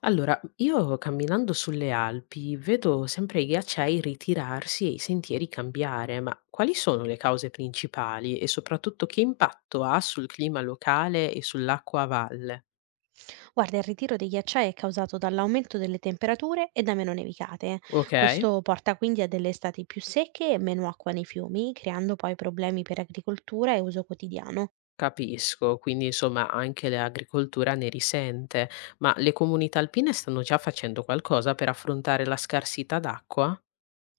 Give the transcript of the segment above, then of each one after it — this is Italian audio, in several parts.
Allora, io camminando sulle Alpi vedo sempre i ghiacciai ritirarsi e i sentieri cambiare, ma quali sono le cause principali e soprattutto che impatto ha sul clima locale e sull'acqua a valle? Guarda, il ritiro dei ghiacciai è causato dall'aumento delle temperature e da meno nevicate. Ok, Questo porta quindi a delle estati più secche e meno acqua nei fiumi, creando poi problemi per agricoltura e uso quotidiano. capisco, quindi insomma anche l'agricoltura ne risente, ma le comunità alpine stanno già facendo qualcosa per affrontare la scarsità d'acqua?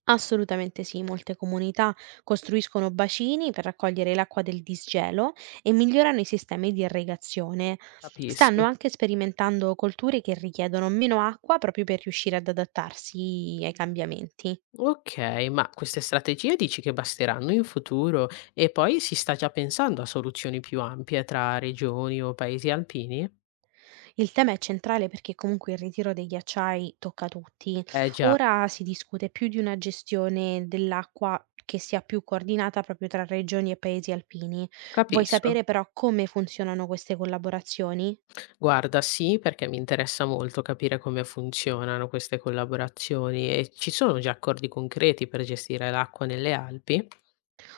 Assolutamente sì, molte comunità costruiscono bacini per raccogliere l'acqua del disgelo e migliorano i sistemi di irrigazione. Stanno Capisco. anche sperimentando colture che richiedono meno acqua proprio per riuscire ad adattarsi ai cambiamenti. Okay, ma queste strategie dici che basteranno in futuro? E poi si sta già pensando a soluzioni più ampie tra regioni o paesi alpini? Il tema è centrale perché comunque il ritiro dei ghiacciai tocca tutti. Eh già, Ora si discute più di una gestione dell'acqua che sia più coordinata proprio tra regioni e paesi alpini. Vuoi capisco. sapere però come funzionano queste collaborazioni? Guarda, sì, perché mi interessa molto capire come funzionano queste collaborazioni e ci sono già accordi concreti per gestire l'acqua nelle Alpi?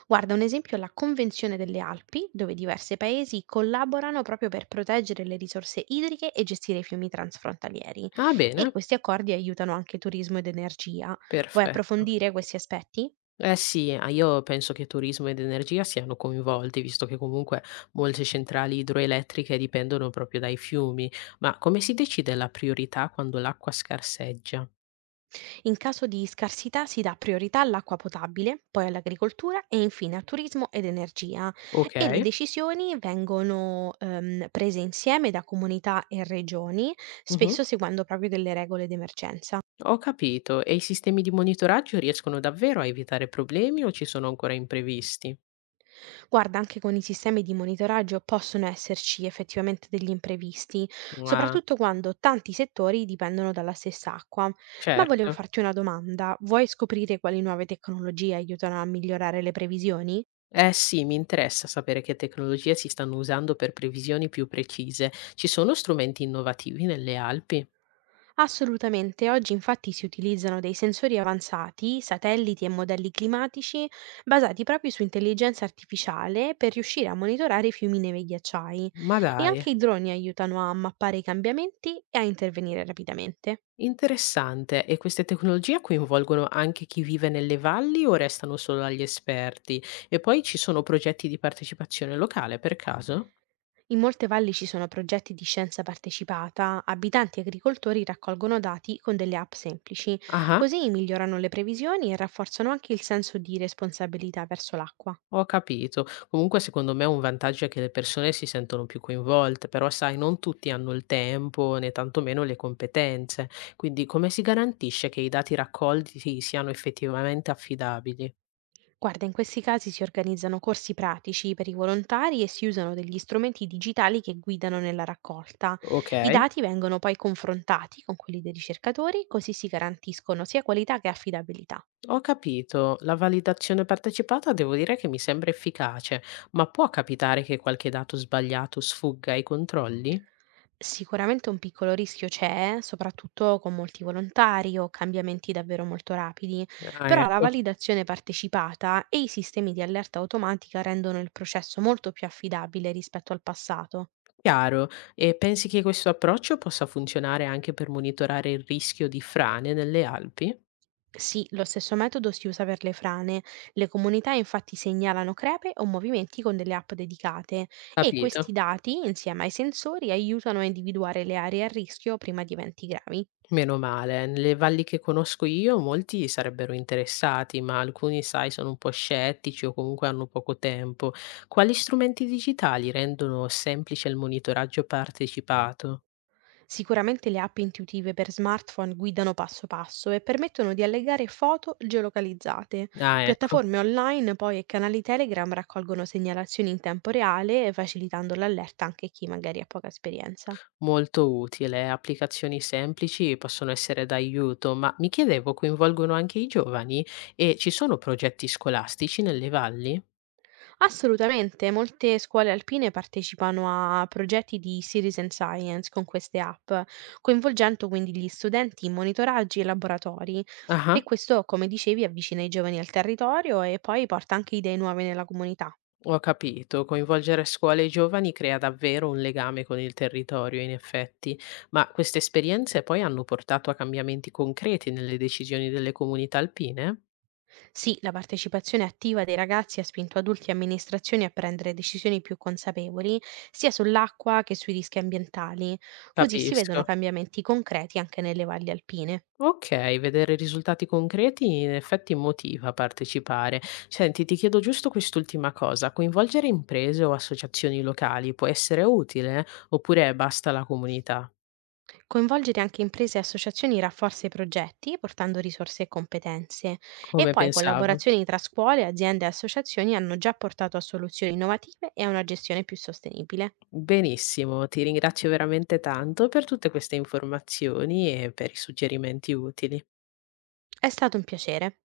Guarda, un esempio è la Convenzione delle Alpi, dove diversi paesi collaborano proprio per proteggere le risorse idriche e gestire i fiumi transfrontalieri. Ah, E bene, questi accordi aiutano anche turismo ed energia. Vuoi perfetto. approfondire questi aspetti? Eh sì, ah, io penso che turismo ed energia siano coinvolti, visto che comunque molte centrali idroelettriche dipendono proprio dai fiumi. Ma come si decide la priorità quando l'acqua scarseggia? In caso di scarsità si dà priorità all'acqua potabile, poi all'agricoltura e infine a turismo ed energia Ok, e le decisioni vengono prese insieme da comunità e regioni, mhm, spesso seguendo proprio delle regole d'emergenza. ho capito. E i sistemi di monitoraggio riescono davvero a evitare problemi o ci sono ancora imprevisti? Guarda, anche con i sistemi di monitoraggio possono esserci effettivamente degli imprevisti, Ah, soprattutto quando tanti settori dipendono dalla stessa acqua. Ma volevo certo. farti una domanda, vuoi scoprire quali nuove tecnologie aiutano a migliorare le previsioni? Eh sì, mi interessa sapere che tecnologie si stanno usando per previsioni più precise. Ci sono strumenti innovativi nelle Alpi? Assolutamente, oggi infatti si utilizzano dei sensori avanzati, satelliti e modelli climatici basati proprio su intelligenza artificiale per riuscire a monitorare i fiumi neve e ghiacciai Ma e dai. anche i droni aiutano a mappare i cambiamenti e a intervenire rapidamente. Interessante. E queste tecnologie coinvolgono anche chi vive nelle valli o restano solo agli esperti? E poi ci sono progetti di partecipazione locale, per caso? In molte valli ci sono progetti di scienza partecipata, abitanti e agricoltori raccolgono dati con delle app semplici, Ah, così migliorano le previsioni e rafforzano anche il senso di responsabilità verso l'acqua. ho capito. Comunque, secondo me, un vantaggio è che le persone si sentono più coinvolte, però, sai, non tutti hanno il tempo né tantomeno le competenze. Quindi, come si garantisce che i dati raccolti siano effettivamente affidabili? Guarda, in questi casi si organizzano corsi pratici per i volontari e si usano degli strumenti digitali che guidano nella raccolta. Ok. I dati vengono poi confrontati con quelli dei ricercatori, così si garantiscono sia qualità che affidabilità. Ho capito, la validazione partecipata devo dire che mi sembra efficace, ma può capitare che qualche dato sbagliato sfugga ai controlli? Sicuramente un piccolo rischio c'è, soprattutto con molti volontari o cambiamenti davvero molto rapidi, Ah, però la ecco, validazione partecipata e i sistemi di allerta automatica rendono il processo molto più affidabile rispetto al passato. chiaro. E pensi che questo approccio possa funzionare anche per monitorare il rischio di frane nelle Alpi? Sì, lo stesso metodo si usa per le frane. Le comunità infatti segnalano crepe o movimenti con delle app dedicate e Capito. questi dati, insieme ai sensori, aiutano a individuare le aree a rischio prima di eventi gravi. Meno male, nelle valli che conosco io molti sarebbero interessati, ma alcuni, sai, sono un po' scettici o comunque hanno poco tempo. Quali strumenti digitali rendono semplice il monitoraggio partecipato? Sicuramente le app intuitive per smartphone guidano passo passo e permettono di allegare foto geolocalizzate. Ah, ecco, Piattaforme online poi e canali Telegram raccolgono segnalazioni in tempo reale, facilitando l'allerta anche a chi magari ha poca esperienza. molto utile. Applicazioni semplici possono essere d'aiuto, ma mi chiedevo, coinvolgono anche i giovani? E ci sono progetti scolastici nelle valli? Assolutamente, molte scuole alpine partecipano a progetti di Citizen Science con queste app, coinvolgendo quindi gli studenti in monitoraggi e laboratori. Ah, E questo, come dicevi, avvicina i giovani al territorio e poi porta anche idee nuove nella comunità. ho capito. Coinvolgere scuole e giovani crea davvero un legame con il territorio, in effetti. Ma queste esperienze poi hanno portato a cambiamenti concreti nelle decisioni delle comunità alpine? Sì, la partecipazione attiva dei ragazzi ha spinto adulti e amministrazioni a prendere decisioni più consapevoli, sia sull'acqua che sui rischi ambientali. Così si vedono Capisco. cambiamenti concreti anche nelle valli alpine. Okay, vedere risultati concreti in effetti motiva a partecipare. Senti, ti chiedo giusto quest'ultima cosa, coinvolgere imprese o associazioni locali può essere utile oppure basta la comunità? Coinvolgere anche imprese e associazioni rafforza i progetti, portando risorse e competenze. E Come poi pensavo. collaborazioni tra scuole, aziende e associazioni hanno già portato a soluzioni innovative e a una gestione più sostenibile. Benissimo, ti ringrazio veramente tanto per tutte queste informazioni e per i suggerimenti utili. È stato un piacere.